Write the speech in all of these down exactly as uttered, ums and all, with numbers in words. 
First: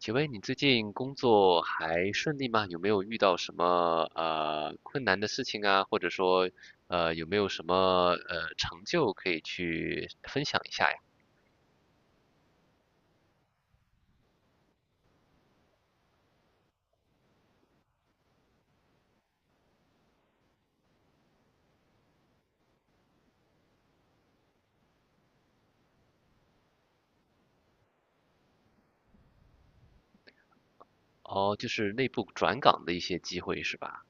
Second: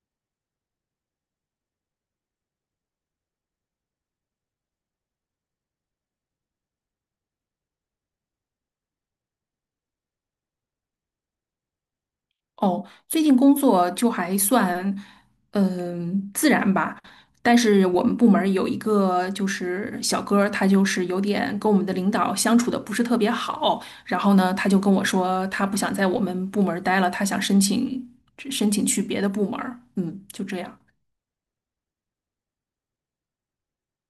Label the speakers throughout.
Speaker 1: 请问你最近工作还顺利吗？有没有遇到什么呃困难的事情啊？或者说呃有没有什么呃成就可以去分享一下呀？
Speaker 2: 哦，最近工作就还算，嗯，自然吧。但是我们部门儿有一个就是小哥儿他就是有点跟我们的领导相处的不是特别好。然后呢，他就跟我说，他不想在我们部门儿待了，他想申请申请去别的部门儿嗯，就这样。
Speaker 1: 哦，就是内部转岗的一些机会是吧？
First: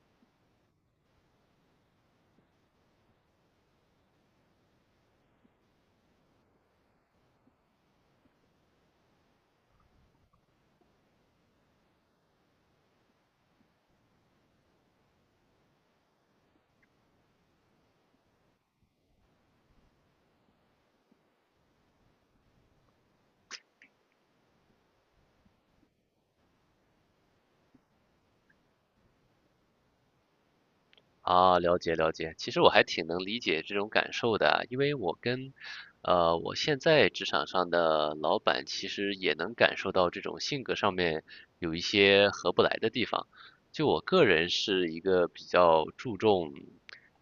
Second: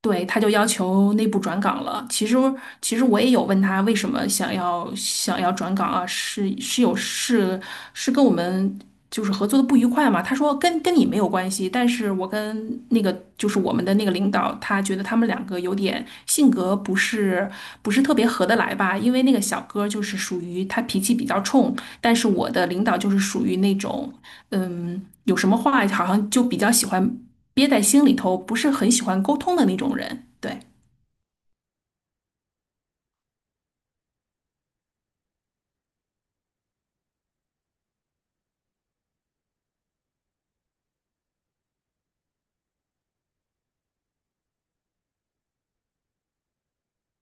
Speaker 2: 对，他就要求内部转岗了。其实，其实我也有问他为什么想要想要转岗啊？是是有是是跟我们就是合作的不愉快嘛？他说跟跟你没有关系，但是我跟那个就是我们的那个领导，他觉得他们两个有点性格不是不是特别合得来吧？因为那个小哥就是属于他脾气比较冲，但是我的领导就是属于那种。嗯，有什么话好像就比较喜欢憋在心里头，不是很喜欢沟通的那种人。对，
Speaker 1: 啊，了解了解。其实我还挺能理解这种感受的啊，因为我跟，呃，我现在职场上的老板其实也能感受到这种性格上面有一些合不来的地方。就我个人是一个比较注重，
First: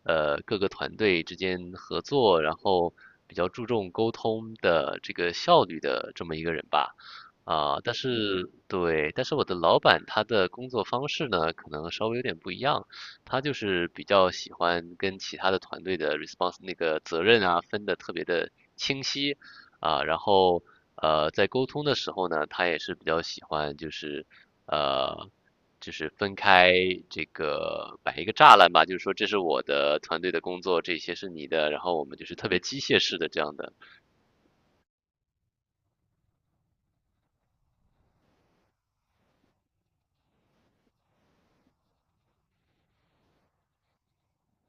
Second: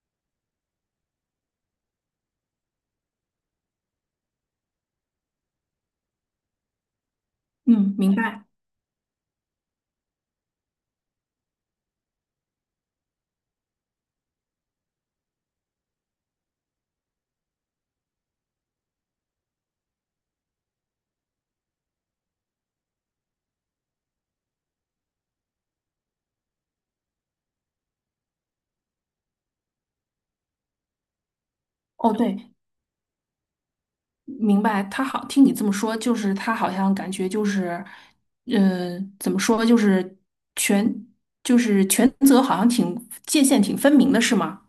Speaker 1: 呃，各个团队之间合作，然后比较注重沟通的这个效率的这么一个人吧。啊，但
Speaker 2: 嗯，明白。
Speaker 1: 是对，但是我的老板他的工作方式呢，可能稍微有点不一样。他就是比较喜欢跟其他的团队的 response 那个责任啊分的特别的清晰啊，然后呃在沟通的时候呢，他也是比较喜欢就是呃就是分开这个摆一个栅栏吧，就是说这是我的团队的工作，这些是你的，然后我
Speaker 2: 哦，
Speaker 1: 们就是
Speaker 2: 对，
Speaker 1: 特别机械式的这样的
Speaker 2: 明白。他好，听你这么说，就是他好像感觉就是，嗯、怎么说，就是权，就是权责好像挺界限挺分明的，是吗？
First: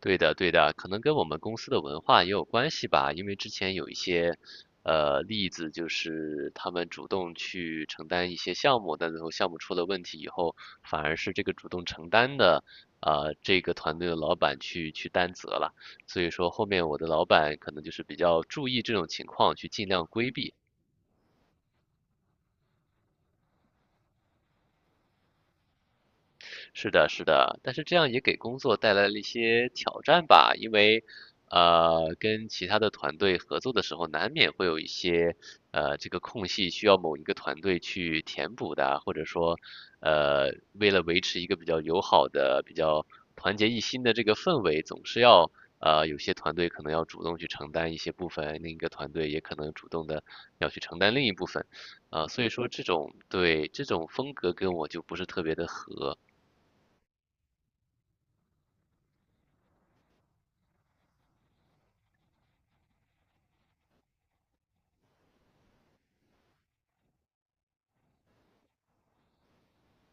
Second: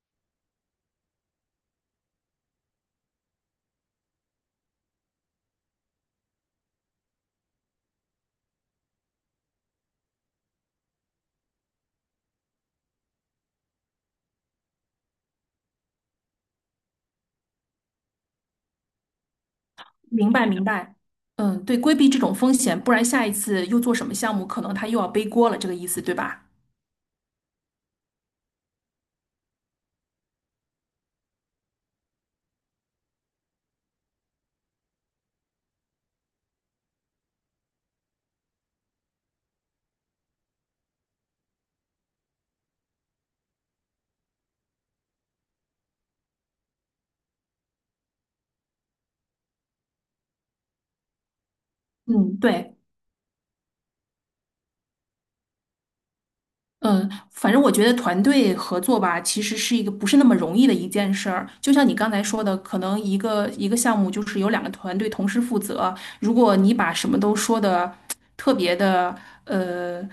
Speaker 1: 对的，对的，可能跟我们公司的文化也有关系吧。因为之前有一些，呃，例子就是他们主动去承担一些项目，但最后项目出了问题以后，反而是这个主动承担的，呃，这个团队的老板去去担责了。所以说后面我的老板可能就是比较注意这种情况，去尽量规
Speaker 2: 明白，
Speaker 1: 避。
Speaker 2: 明白。嗯，对，规避这种风险，不然下一次又做什么项目，可能他又要背锅了，这个意思，对吧？
Speaker 1: 是的，是的，但是这样也给工作带来了一些挑战吧，因为呃，跟其他的团队合作的时候，难免会有一些呃这个空隙需要某一个团队去填补的啊，或者说呃为了维持一个比较友好的、比较团结一心的这个氛围，总是要呃有些团队可能要主动去承担一些部分，另一个团队也可能主动的要去承担另一部分，啊、
Speaker 2: 嗯，
Speaker 1: 所以说
Speaker 2: 对。
Speaker 1: 这种对这种风格跟我就不是特别的合。
Speaker 2: 嗯，反正我觉得团队合作吧，其实是一个不是那么容易的一件事儿。就像你刚才说的，可能一个一个项目就是有两个团队同时负责。如果你把什么都说的特别的呃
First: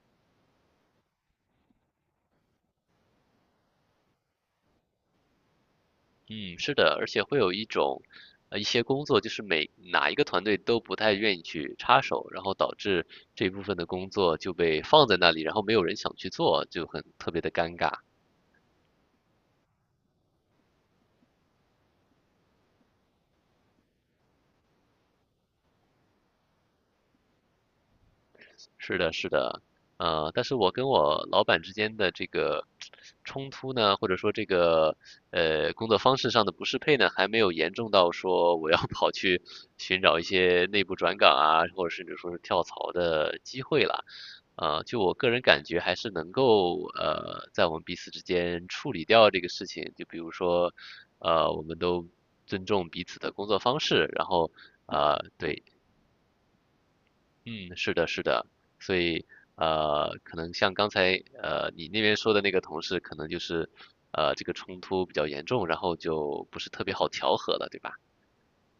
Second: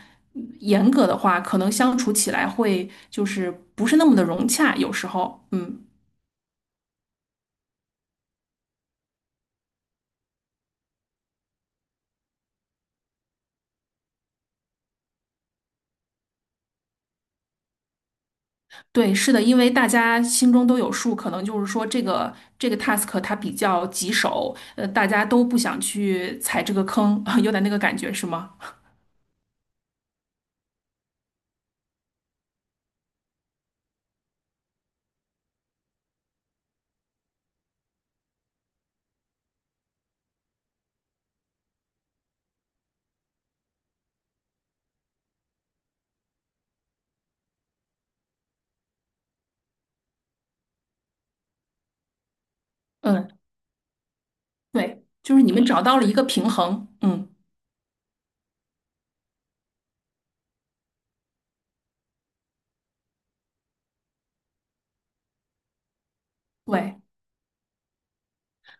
Speaker 2: 严格的话，可能相处起来会就是不是那么的融洽。有时候，嗯，
Speaker 1: 嗯，是的，而且会有一种，呃，一些工作就是每哪一个团队都不太愿意去插手，然后导致这部分的工作就被放在那里，然后没有人想去做，就很特别的尴尬。
Speaker 2: 对，是的，因为大家心中都有数，可能就是说这个这个 task 它比较棘手，呃，大家都不想去踩这个坑，有点那个感觉，是吗？
Speaker 1: 是的，是的，呃，但是我跟我老板之间的这个冲突呢，或者说这个呃工作方式上的不适配呢，还没有严重到说我要 跑去寻找一些内部转岗啊，或者甚至说是跳槽的机会了。呃，就我个人感觉，还是能够呃，在我们彼此之间处理掉这个事情。就比如说，呃，我们都尊重彼此
Speaker 2: 嗯，
Speaker 1: 的工作方式，然后
Speaker 2: 对，
Speaker 1: 呃，
Speaker 2: 就是你
Speaker 1: 对，
Speaker 2: 们找到了一个平衡，嗯，
Speaker 1: 嗯，是的，是的，所以呃，可能像刚才呃你那边说的那个同事，可能就是呃这个冲突比较严重，然后就不是特别
Speaker 2: 对。
Speaker 1: 好调和了，对吧？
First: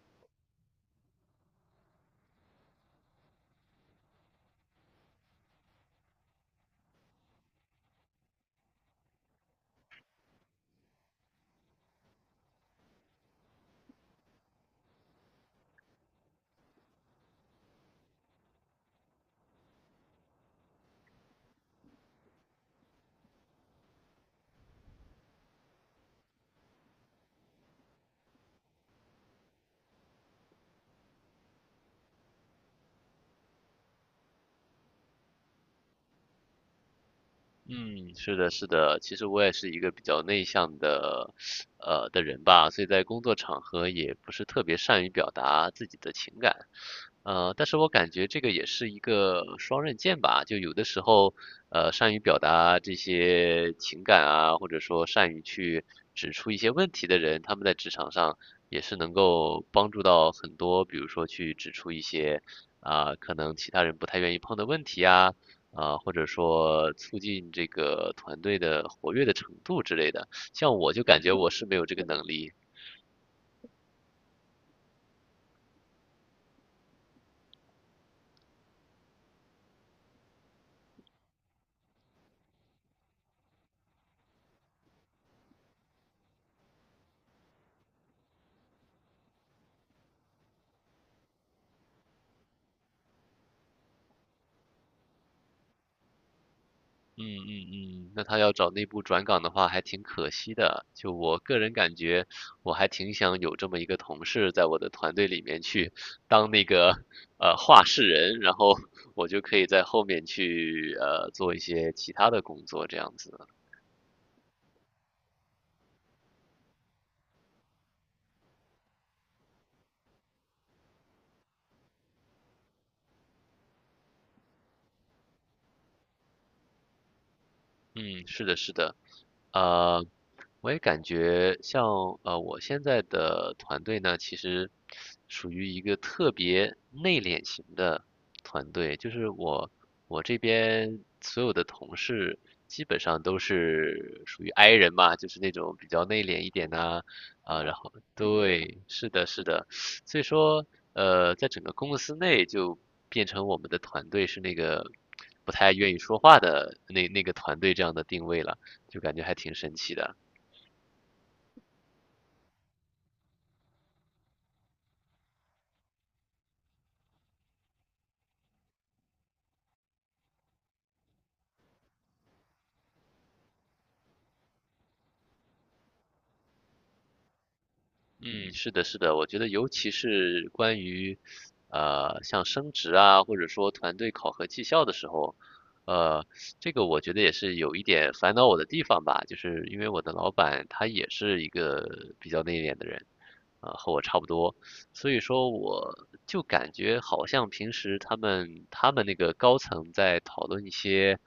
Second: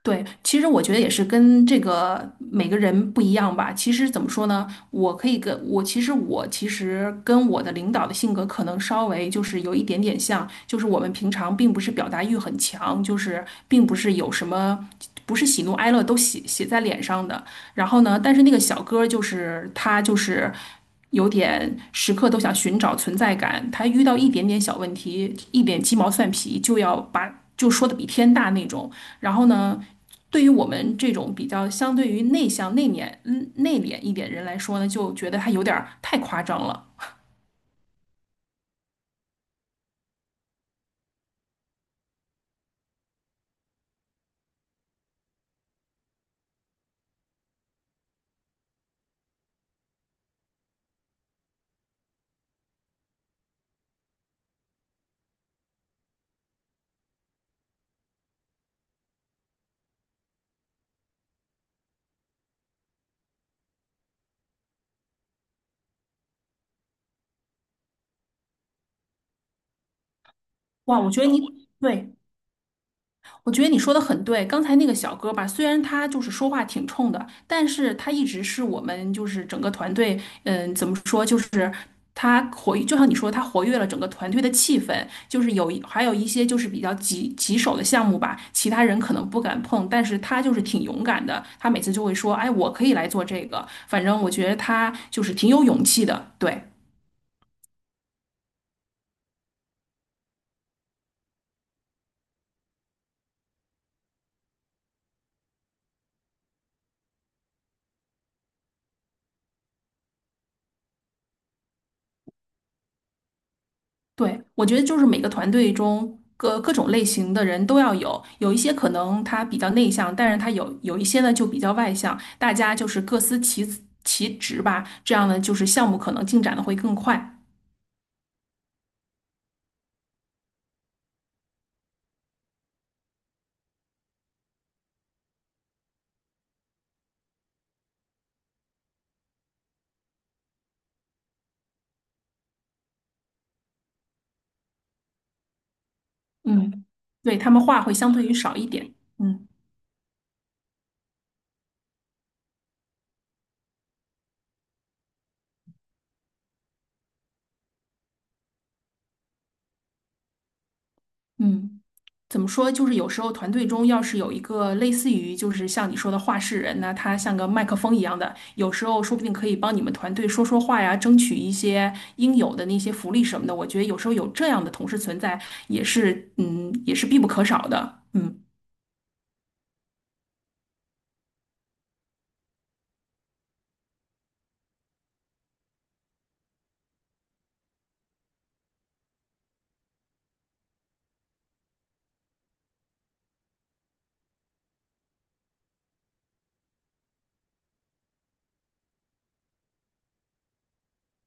Speaker 2: 对，其实我觉得也是跟这个每个人不一样吧。其实怎么说呢，我可以跟我其实我其实跟我的领导的性格可能稍微就是有一点点像，就是我们平常并不是表达欲很强，就是并不是有什么不是喜怒哀乐都写写在脸上的。然后呢，但是那个小哥儿就是他就是有点时刻都想寻找存在感，他遇到一点点小问题，一点鸡毛蒜皮就要把就说的比天大那种。然后呢？对于我们这种比较相对于内向、内敛、嗯内敛一点人来说呢，就觉得还有点儿太夸张了。
Speaker 1: 嗯，是的，是的，其实我也是一个比较内向的，呃的人吧，所以在工作场合也不是特别善于表达自己的情感，呃，但是我感觉这个也是一个双刃剑吧，就有的时候，呃，善于表达这些情感啊，或者说善于去指出一些问题的人，他们在职场上也是能够帮助到很多，比如说去指出一些啊，可能其他人不太愿意碰的问题啊。啊、或者说促进这个团队的活跃的程度之类的。像我
Speaker 2: 哇，
Speaker 1: 就
Speaker 2: 我
Speaker 1: 感
Speaker 2: 觉得
Speaker 1: 觉
Speaker 2: 你
Speaker 1: 我是没有这个
Speaker 2: 对。
Speaker 1: 能力。
Speaker 2: 我觉得你说的很对，刚才那个小哥吧，虽然他就是说话挺冲的，但是他一直是我们就是整个团队，嗯，怎么说，就是他活，就像你说，他活跃了整个团队的气氛，就是有一还有一些就是比较棘棘手的项目吧，其他人可能不敢碰，但是他就是挺勇敢的，他每次就会说，哎，我可以来做这个，反正我觉得他就是挺有勇气的，对。
Speaker 1: 嗯嗯嗯，那他要找内部转岗的话，还挺可惜的。就我个人感觉，我还挺想有这么一个同事在我的团队里面去当那个呃话事人，然后我就可以在后面去呃做一些其他的工作，这样子。
Speaker 2: 对，我觉得就是每个团队中各各种类型的人都要有，有一些可能他比较内向，但是他有有一些呢就比较外向，大家就是各司其其职吧，这样呢就是项目可能进展的会更快。
Speaker 1: 嗯，是的，是的，呃，我也感觉像呃，我现在的团队呢，其实属于一个特别内敛型的团队，就是我我这边所有的同事基本上都是属于 I 人嘛，就是那种比较内敛一点
Speaker 2: 嗯，
Speaker 1: 呐，
Speaker 2: 对，他
Speaker 1: 啊，
Speaker 2: 们
Speaker 1: 然
Speaker 2: 话
Speaker 1: 后
Speaker 2: 会相对于少一
Speaker 1: 对，
Speaker 2: 点。
Speaker 1: 是的，是
Speaker 2: 嗯
Speaker 1: 的，所以说，呃，在整个公司内就变成我们的团队是那个不太愿意说话的那那个团队这样的定位了，就感觉还挺神奇的。
Speaker 2: 嗯。怎么说，就是有时候团队中要是有一个类似于就是像你说的话事人呢，他像个麦克风一样的，有时候说不定可以帮你们团队说说话呀，争取一些应有的那些福利什么的。我觉得有时候有这样的同事存在，也是嗯，也是必不可少的。嗯，
Speaker 1: 嗯，是的，是的，我觉得尤其是关于，呃，像升职啊，或者说团队考核绩效的时候，呃，这个我觉得也是有一点烦恼我的地方吧，就是因为我的老板他也是一个比较内敛的人，啊、和我差不多，所以说我就感觉好像平时他们他们那个高层在讨论一些，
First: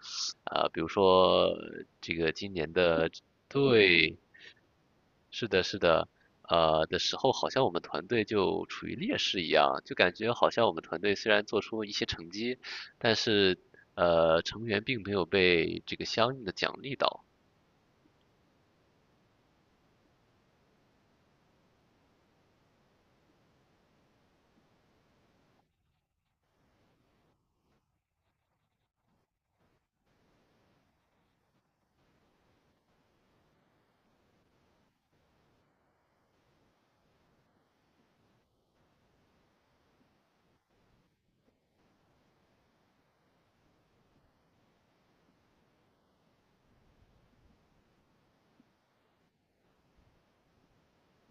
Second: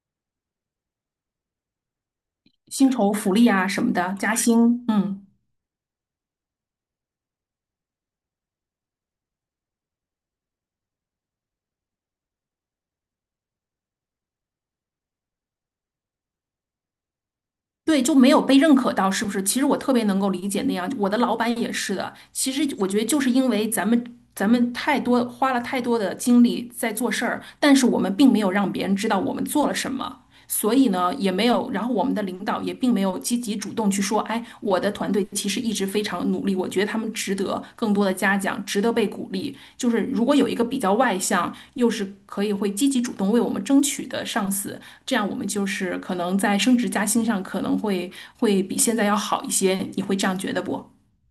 Speaker 1: 啊、比如说这个今年
Speaker 2: 薪
Speaker 1: 的
Speaker 2: 酬福利啊什么的，
Speaker 1: 对。
Speaker 2: 加薪，嗯。
Speaker 1: 是的，是的，呃的时候，好像我们团队就处于劣势一样，就感觉好像我们团队虽然做出一些成绩，但是呃成员并没有被这个相应的奖励到，
Speaker 2: 对，就没有被认可到，是不是？其实我特别能够理解那样，我的老板也是的。其实我觉得就是因为咱们咱们太多花了太多的精力在做事儿，但是我们并没有让别人知道我们做了什么。所以呢，也没有，然后我们的领导也并没有积极主动去说，哎，我的团队其实一直非常努力，我觉得他们值得更多的嘉奖，值得被鼓励。就是如果有一个比较外向，又是可以会积极主动为我们争取的上司，这样我们就是可能在升职加薪上可能会会比现在要好一些，你会这样觉得不？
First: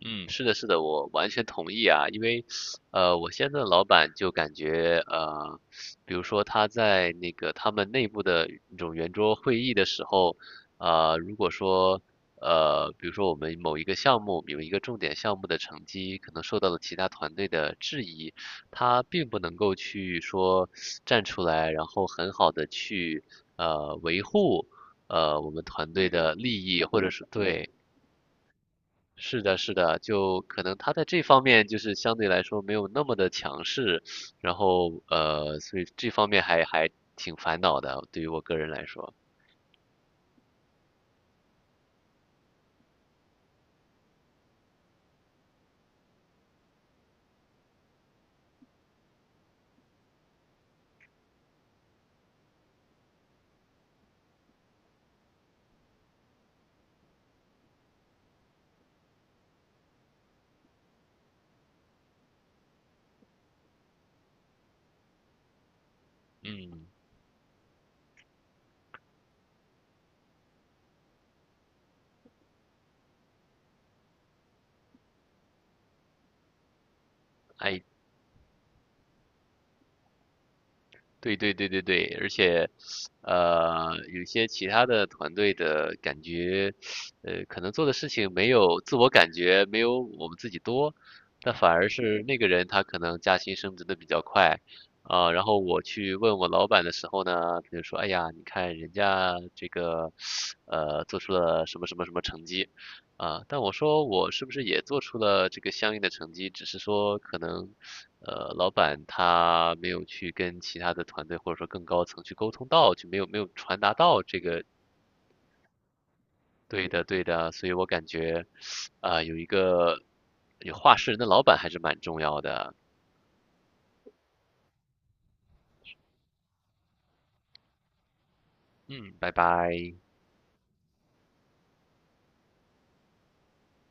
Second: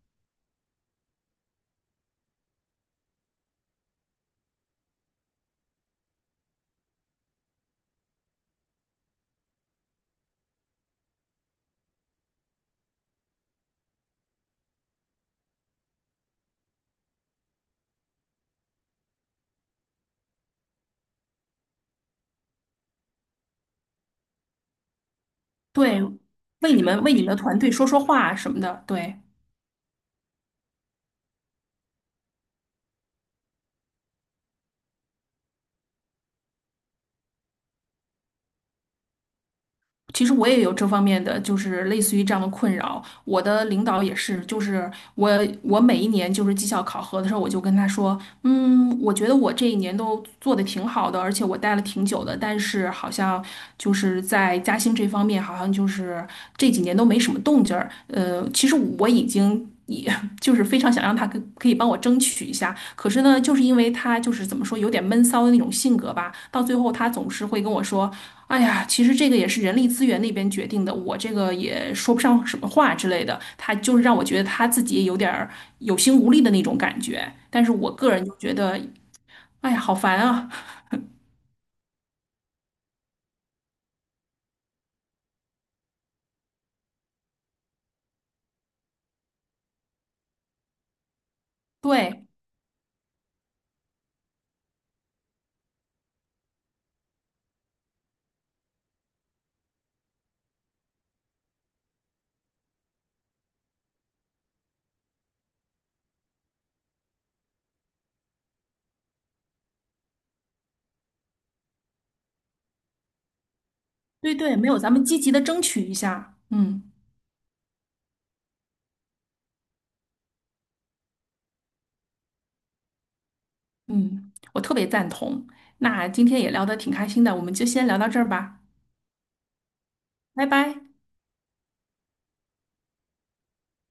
Speaker 1: 嗯，是的，是的，我完全同意啊，因为，呃，我现在的老板就感觉，呃，比如说他在那个他们内部的那种圆桌会议的时候，呃，如果说，呃，比如说我们某一个项目，有一个重点项目的成绩可能受到了其他团队的质疑，他并不能够去说站出来，然后很好的去，呃，维护。呃，我们团
Speaker 2: 对，
Speaker 1: 队的利
Speaker 2: 为你
Speaker 1: 益，或
Speaker 2: 们
Speaker 1: 者
Speaker 2: 为你
Speaker 1: 是
Speaker 2: 们的团
Speaker 1: 对，
Speaker 2: 队说说话什么的，对。
Speaker 1: 是的，是的，就可能他在这方面就是相对来说没有那么的强势，然后呃，所以这方面还还挺烦恼的，对于我个人来说，
Speaker 2: 其实我也有这方面的，就是类似于这样的困扰。我的领导也是，就是我我每一年就是绩效考核的时候，我就跟他说，嗯，我觉得我这一年都做的挺好的，而且我待了挺久的，但是好像就是在嘉兴这方面，好像就是这几年都没什么动静儿。呃，其实我已经就是非常想让他可可以帮我争取一下，可是呢，就是因为他就是怎么说有点闷骚的那种性格吧，到最后他总是会跟我说："哎呀，其实这个也是人力资源那边决定的，我这个也说不上什么话之类的。"他就是让我觉得他自己也有点儿有心无力的那种感觉，但是
Speaker 1: 哎。
Speaker 2: 我个人就觉得，哎呀，好烦啊！
Speaker 1: 对对对对对，而且，呃，有些其他的团队的感觉，呃，可能做的事情没有自我感觉没有我们自己多，但反而是
Speaker 2: 对
Speaker 1: 那个人他可能加薪升职的比较快，啊、然后我去问我老板的时候呢，他就说，哎呀，你看人家这个，呃，做出了什么什么什么成绩，啊，但我说我是不是也做出了这个相应的成绩，只是说可能，呃，老板他没有去跟其他的团队或者说更高层去沟通到，就没有没有传达到
Speaker 2: 对
Speaker 1: 这
Speaker 2: 对，
Speaker 1: 个
Speaker 2: 没有咱们积极的争取一下，嗯
Speaker 1: 对的对的，所以我感觉，啊、有一个有话事人的老板还是蛮重要的。
Speaker 2: 嗯，我特别赞同。那今天也聊得挺开心的，我们就先聊到这儿吧，
Speaker 1: 嗯，拜拜。
Speaker 2: 拜拜。